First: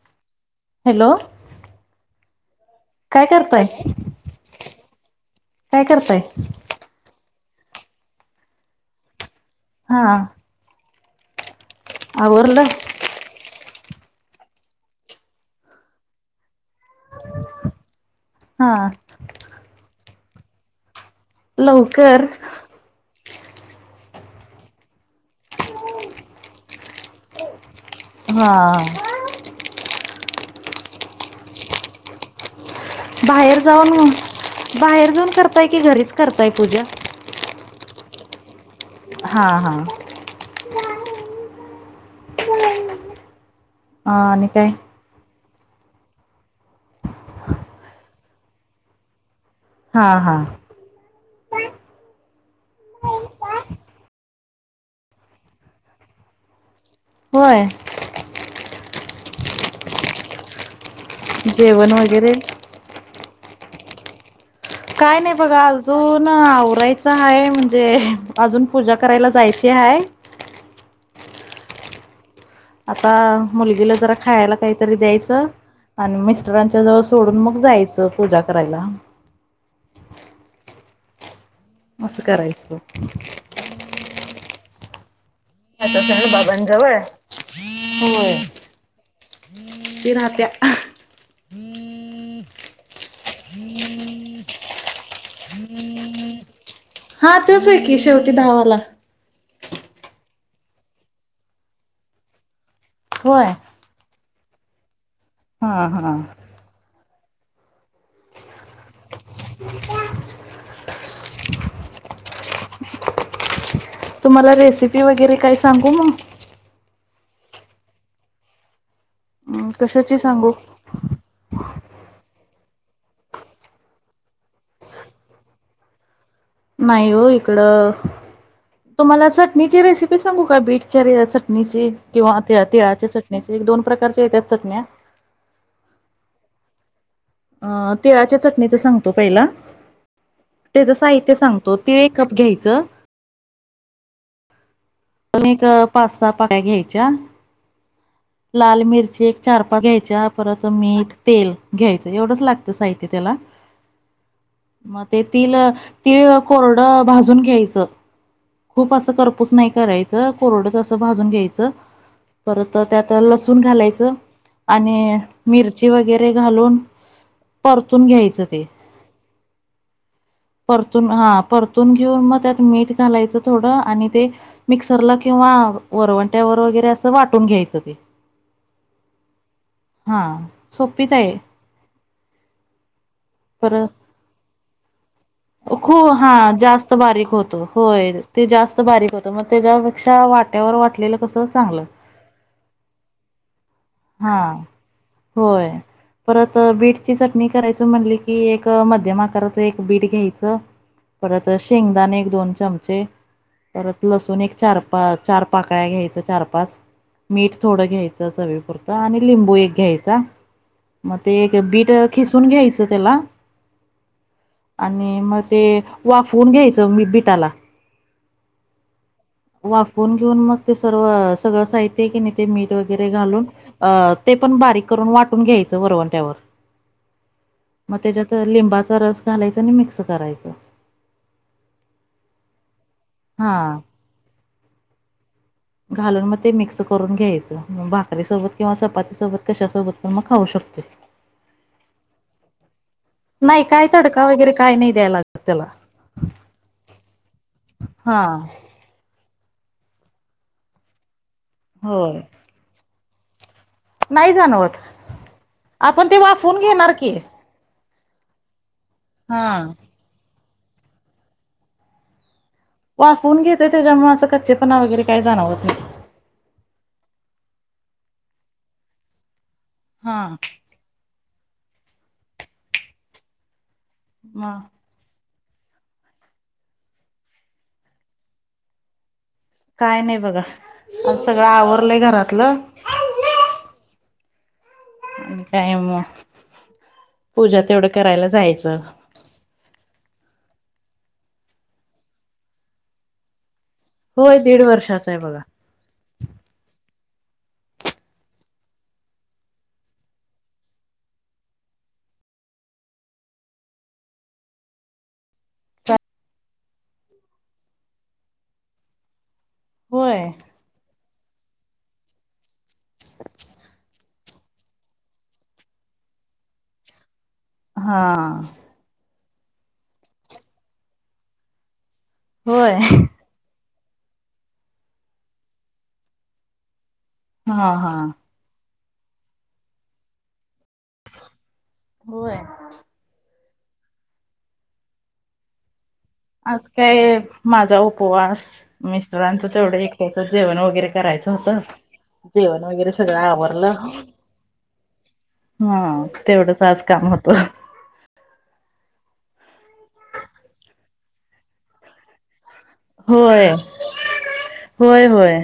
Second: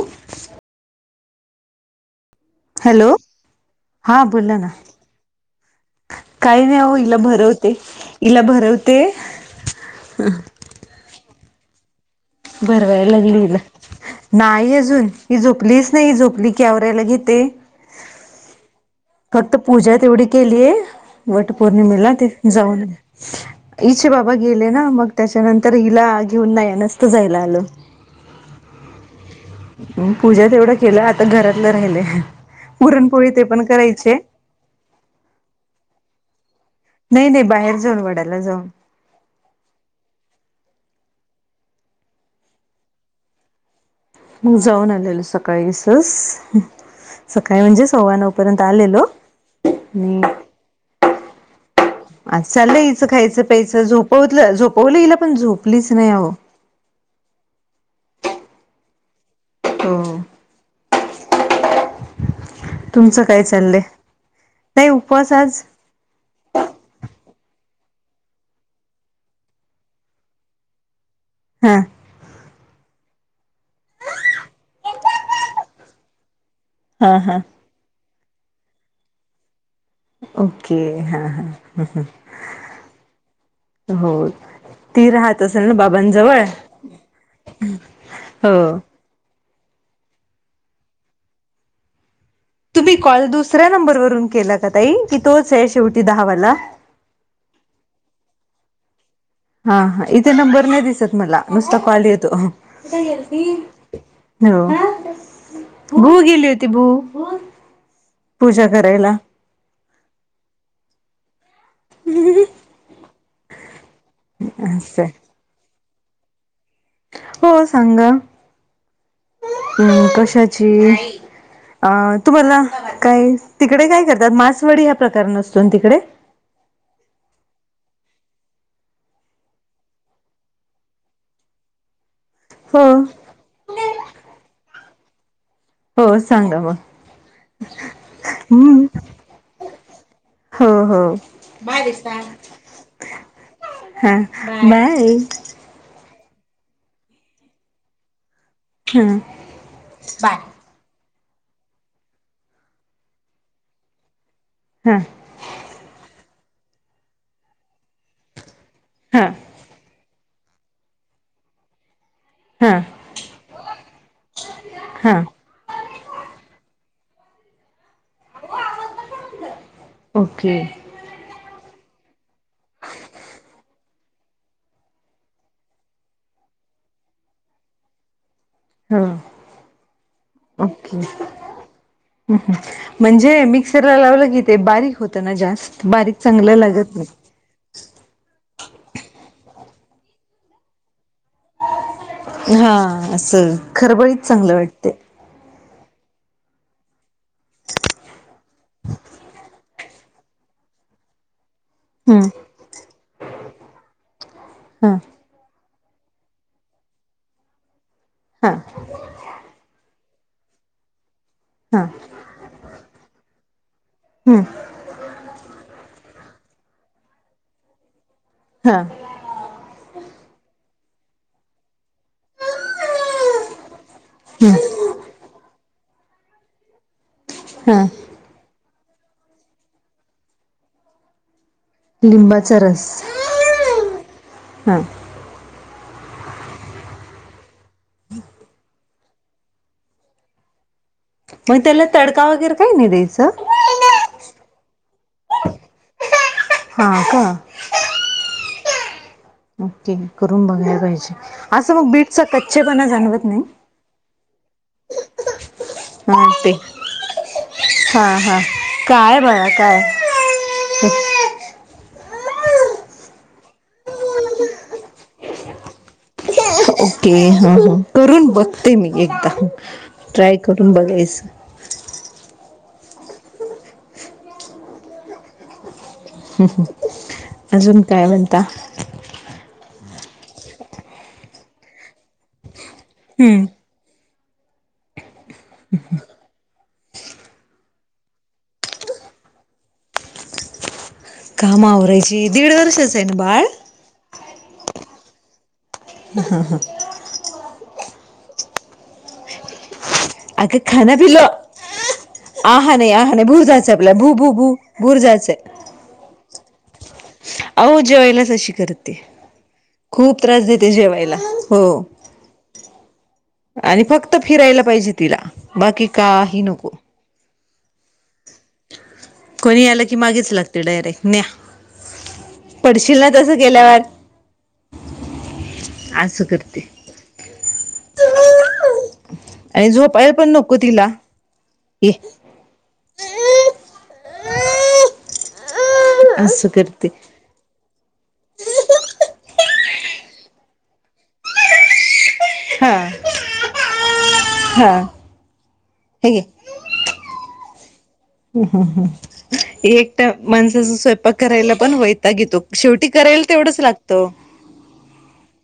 हो [unintelligible] hello. Hello. काय करताय हा बोला ना. काय करताय काही नाही हो हिला भरवत ते हिला भरवते. हा. आवरलं भरवाय लागली हिला. नाही अजून. ही झोपलीच नाही झोपली की आवरायाला घेते. हा फक्त पूजा तेवढी केलीय. वट पौर्णिमेला लवकर ते जाऊन. इचे बाबा गेले ना मग. त्याच्यानंतर हिला घेऊन नाही. नसत जायला आलं. हा. पूजा तेवढं केलं. आता घरातलं राहिले पुरणपोळी ते बाहेर पण करायच. जाऊन बाहेर जाऊन करताय की घरीच. करताय पूजा नाही-नाही बाहेर जाऊन वडाला जाऊन. हा. हा. आणि मग काय जाऊन आलेलं सकाळी. सकाळीस सकाळी म्हणजे सव्वा नऊ पर्यंत आलेलो. हा. आणि हा. अ चालं याचं खायचं. प्यायचं. झोपवतलं-झोपवलं हीला पण झोपलीच नाही हो. होय. हो. जेवण वगैरे. तुमचं काय चाललंय. काय उपवास नाही आज बघा अजून आवरायचं आहे. म्हणजे अजून पूजा करायला जायची आहे. हा. आता मुलगीला जरा खायला काहीतरी द्यायचं आणि मस् मरांच्या जवळ हा सोडून हा मग जायचं पूजा करायला. ओके हा हा. मस् करायच. तीर हात. आता सारबाबांजवळ हो. तना त्या ह. तुम्ही कॉल दुसऱ्या नंबरवरून केला का ताई की तोच आहे शेवटी दहावाला हा तेच आहे की शेवटी धावाला हा हा इथे नंबर नाही दिसत मला नुसता कॉल येतो. हो होय हा भू हा. गेली होती भू पूजा घरायला ह. तुम्हाला रेसिपी वगैरे काय सांगू मग हो सांग. अं हम् सांगू? कशाची अ तुम्हाला? काय तिकडे काय करतात मासवडी ह्या प्रकारसतो तिकडे. नाहीयव इकड. तुम्हाला चटणीची रेसिपी सांगू का बीटच्या चटणीची किंवा ते हो तिळाच्या चटणीचे दोन प्रकारच्या येत्या चटण्या. हो सांगा मग अं तिळाच्या चटणीच हम्म सांगतो पहिला. हो त्याचं हो साहित्य सांगतो. तीळ एक कप घ्यायचं. हा. बाय तर एक पास्ता पाका्या घ्यायच्या. लाल हा मिरची एक चारपाक घ्यायच्या बाय परत मीठ. तेल घ्यायचं एवढंच लागत साहित्य त्याला हा मग ते तिल तिळ कोरड भाजून घ्यायचं. खूप असं हा करपूस नाही करायचं कोरडंच असं भाजून घ्यायचं. हा परत त्यात लसूण घालायचं आणि हा मिरची वगैरे घालून. परतून घ्यायचं ते ओके परतून हा परत. तून घेऊन मग त्यात मीठ घालायचं थोडं आणि ते मिक्सरला किंवा वरवंट्यावर वगैरे असं वाटून घ्यायचं ते हो हा ओके सोपीच आहे. म्हणजे परत मिक्सरला लावलं की तेे बारीक होत ना जास्त खू बारीक हा चांगलं लागत. जास्त नाही बारीक होतो हो ते जास्त बारीक होतं मग त्याच्यापेक्षा वाट्यावर वाटलेलं कसं चांगलं. हा असं खरबळीत हा चांगलं वाटते. होय परत बीटची चटणी करायचं म्हणली की एक मध्यम आकाराचं एक बीट घ्यायचं. परत शेंगदाण एक हम्म दोन चमचे परत लसूण एक चार हा पा चार पाक च पा थ घ्याय हा घ्याय मग हा बीट खिसून घ्यायच त्याला हम्म आणि मग ते वा फून घ्यायचं मी बिटाला हा वा फोन. घेऊन मग ते सर्व सगळं साहित्य आहे की नाही ते मीठ वगैरे घालून. अ ते हम्म पण बारीक करून वाटून घ्यायचं बरवणट्यावर हा मग त्याच्यात लिंबाचा रस घालायचा आणि मिक्स करायचं. लिंबाचा रस हा हा घालून मग ते मिक्स करून घ्यायचं म भाकरीसोबत किंवा चपातीसोबत कशासोबत पण मग खाऊ शकतेो मग त्याला तडका वगैरे काही नाही द्यायचं नाही काय तडका वगैरे काय नाही द्याय लागत त्याला हा का हा ओके करून बघायला पाहिजे [inaudible] असं मग होय बीटचा कच्चेपणा जाणवत नाही [inaudible] नाही जाणवत आपण ते वाफून घेणार की. हां हां काय हा बाळा काय [inaudible] वाफवून घेतय त्याच्यामुळे असं कच्चेपणा वगैरे काय जाणववत नाही ओके ह करून बघते मी एकदा ट्राय हा करून बघायचं. [unintelligible] अजून काय म्हणता? काय नाही बघा आज सगळं आवरलंय घरातलं. हम्म काय म पूजा तेवढं करायला जायचं काम आवरायची दीड वर्षाचं आहे ना बाळ होय दीड वर्षाच आहे बघा [inaudible] अग खाना पिल्लो [inaudible] आहा नाही आह नाही भूर जायचं आपल्याला भू भू भू भूर जायचं अहो जेवायलाच अशी करते खूप होय त्रास देते जेवायला हो आणि फक्त फक्त फिरायला पाहिजे तिला बाकी काही नको हं कोणी आलं की मागेच लागते डायरेक्ट न्या होय पडशील ना तसं केल्यावर असं करते! ! [inaudible] आणि झोपायला पण नको तिला ये होय असं आज करते. काय माझा उपवास मिस्टरांचं तेवढं एकायचं जेवण वगैरे करायचं होतं जेवण हा वगैरे सगळं आवरलं. हा हा हे घे. तेवढंच आज काम होतं एकट माणसाचा स्वयंपाक करायला पण वयताग येतो शेवटी करायला होय तेवढंच लागत होय होय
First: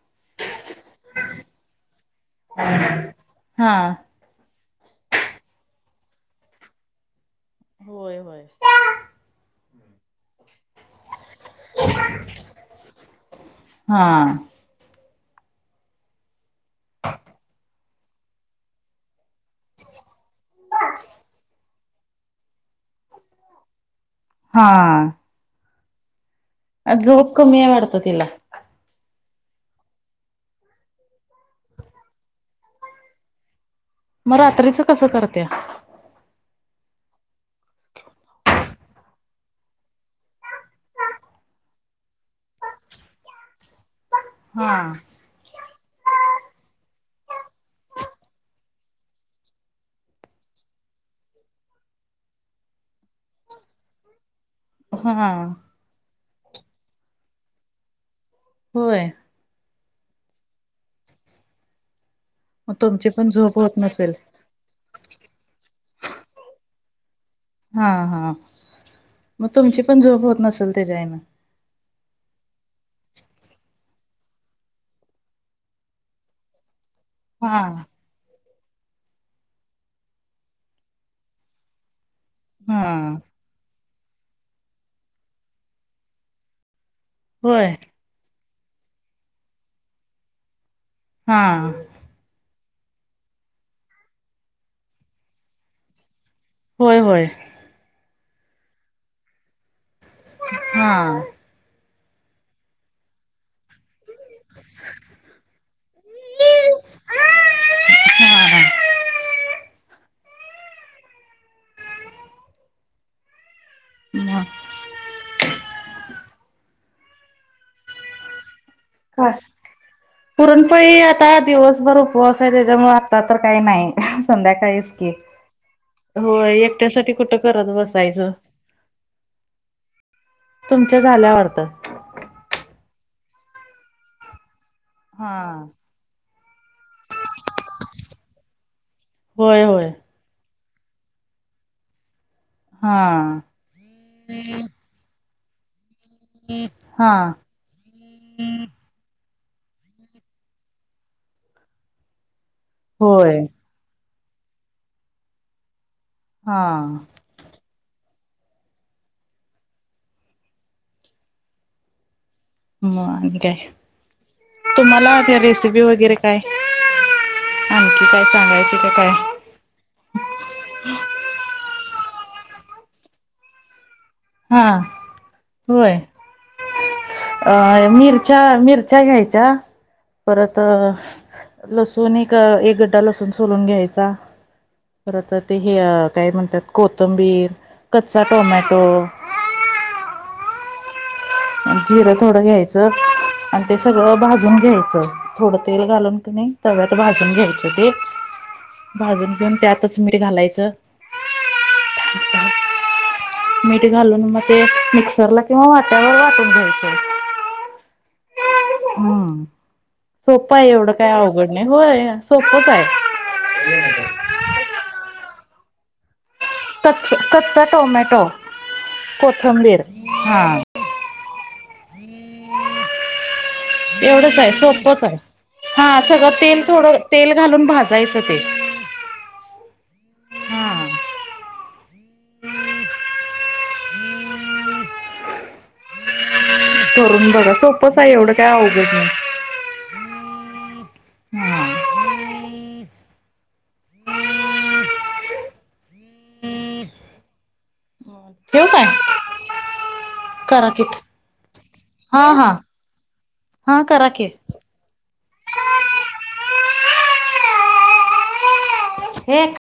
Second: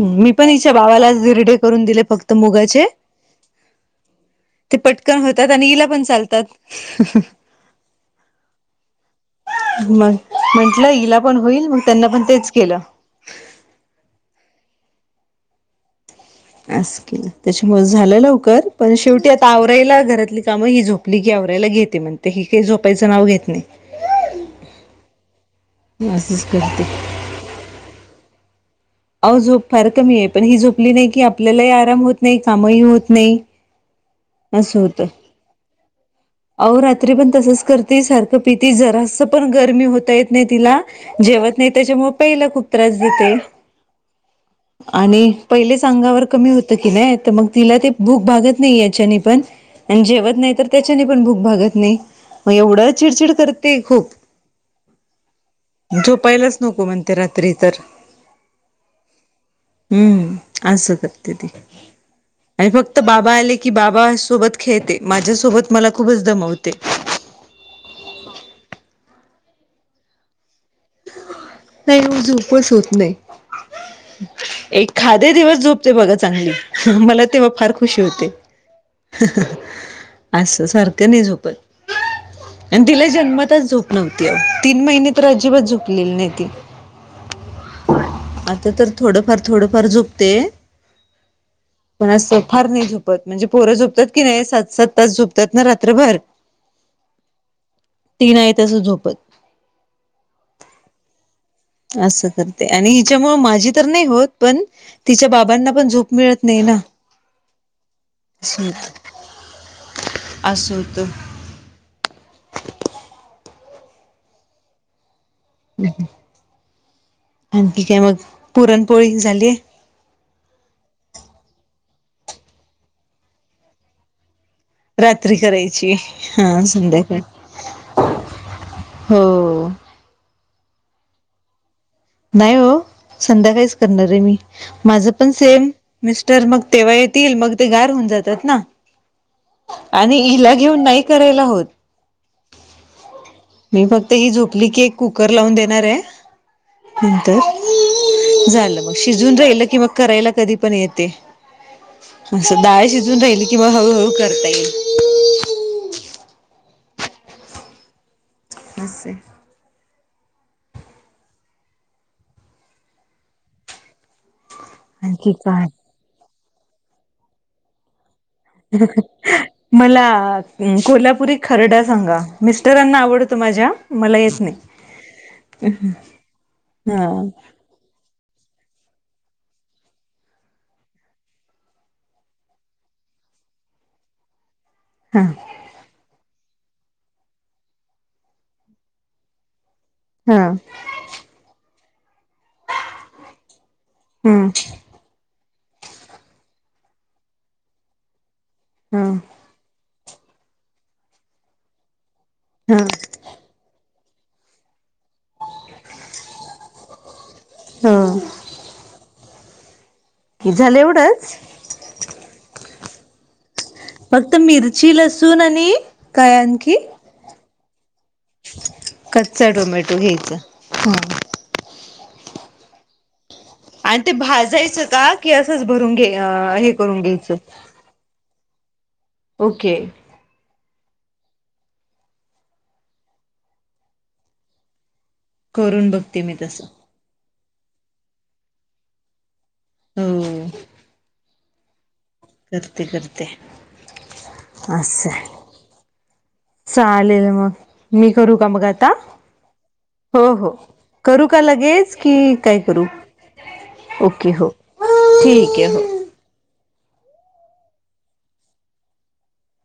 मी पण हिच्या बावालाच दिरडे करून दिले फक्त मुगाचे. हा ते पटकन होतात आणि इला पण चालतात. होय होय.. मग म्हटलं हिला पण होईल मग त्यांना पण तेच केलं हा अस केल त्याच्यामुळे झालं लवकर पण शेवटी आता आवराईला घरातली काम ही झोपली की आवरायला घेते म्हणते हि काही झोपायचं नाव घेत नाही हं [unintelligible] बस... झोप कमी आहे वाढत तिला. अह झोप फार कमी आहे पण ही झोपली नाही, की आपल्यालाही आराम होत नाही कामही होत नाही. मग अस रात्रीचं होत कसं करत्या? आवरलं पण तच कर सारख प जरा पण गरमी होता येत नाही तिला जेवत नाही त्याच्या [inaudible] हा. आणि [inaudible] अंगावर कमी होत की नाही तर मग तिला ते भूक भागात नाही ह्याचे ने पण आणि जेवत नाही तर त्याच्याने पण भूक भागत नाही... मग एवढं चिडचिड करते खूप. हं. झोपाहिलाच नको म्हणते रात्री तर होय हम्म असं करते ती. आणि मग फक्त तुमची पण बाबा आले झोप की होत बाबा नसेल. सोबत खेळते. माझ्यासोबत मला खूपच दमवते. हा. हा. मग तुमची पण झोप होत नसेल त्याच्याईन. नाही हो, झोपच होत नाही. एखादे दिवस झोपते बघा चांगली. ह मला तेव्हा हा. फार खुशी होते. असं सारखं नाही झोपत. हा आणि तिला जन्मातच झोप नव्हती आओ. तीन महिने तर अजिबात झोपलेली नाही ती. होय. आता तर थोडंफार-थोडंफार झोपते. हा. पण असं फार नाही झोपत. म्हणजे पोरं झोपतात की नाही सात-सात तास झोपतात ना रात्रभर. होय-होय. ती नाही तस झोपत. हा. असं करते. आणि हिच्यामुळे माझी तर नाही होत. पण तिच्या बाबांना पण झोप मिळत नाही ना. हा असं होत. मग आणखी काय मग पुरणपोळी झालेय? पुरणपळी आता दिवसभर उपवास आहे. त्याच्यामुळे आता तर काही नाही. संध्याकाळीच की. रात्री करायची हा होय एकट्या साठी संध्याकाळी कुठं करत बसायचं. हो. तुमच्या झाल्या वाटत. नाही हो संध्याकाळीच करणार आहे मी. माझं पण हा. Same mister. मग तेव्हा येतील मग ते गार होऊन जातात ना. होय होय आणि हिला घेऊन नाही करायला होत. हा मी फक्त ही झोपली की एक कुकर लावून देणार आहे. हा नंतर. झालं मग शिजू न राहिल कि मग. करायला कधी पण येते. अस डाळ शिजून राहिली होय किं मग हळूहळू करता येईल. हा. असये. मग आणि काय? तुम्हाला आणखी आपल काय रेसिपी वगैरे काय काय आणखी काय? सांगायची का काय मला कोल्हापुरी खरडा. सांगा मिस्टरांना आवडतो माझ्या. मला येत नाही. हा हा अं मिरच्या-मिरच्या घ्यायच्या. परत लसुण एक-एक गड्डा लसूण सोलून घ्यायचा. हा परत ते हे काय म्हणतात. कोथंबीर. कच्चा टोमॅटो. हा. जिरं थोडं घ्यायचं. आणि ते सगळं हम्म भाजून घ्यायचं थोडं तेल घालून की नाही. तव्यात भाजून घ्यायचे ते. हा भाजून घेऊन त्यातच. मीठ घालायचं. हा. मीठ घालून मग ते. मिक्सरला किंवा वाट्यावर वाटून घ्यायच. हो घ्यायच हम्म कि सोपं आहे झालं एवढं काय एवढंच अवघड नाही होय सोपच आहे फक्त मिरची लसूण आणि काय आणखी कत् कत्त टमॅटो कच्चा कोथंबीर टोमॅटो घ्यायचा ह ह आणि ते एवढंच आहे भाजायचं सोपच का आहे की असंच हा भरून घे सगळं तेल हे थोडं करून तेल घ्यायचं घालून भाजायचं ते ओके हा करून बघते मी तसं कररून बघं सोपंच आहे एवढं काय अवघड नाही हो हम् करते करते अससं चालेल मग मी करू का मग ठेवू काय आता हो हो करा की करू का लगेच की हा हा काय करू हा करा की ओके हो ठीक आहे हो एक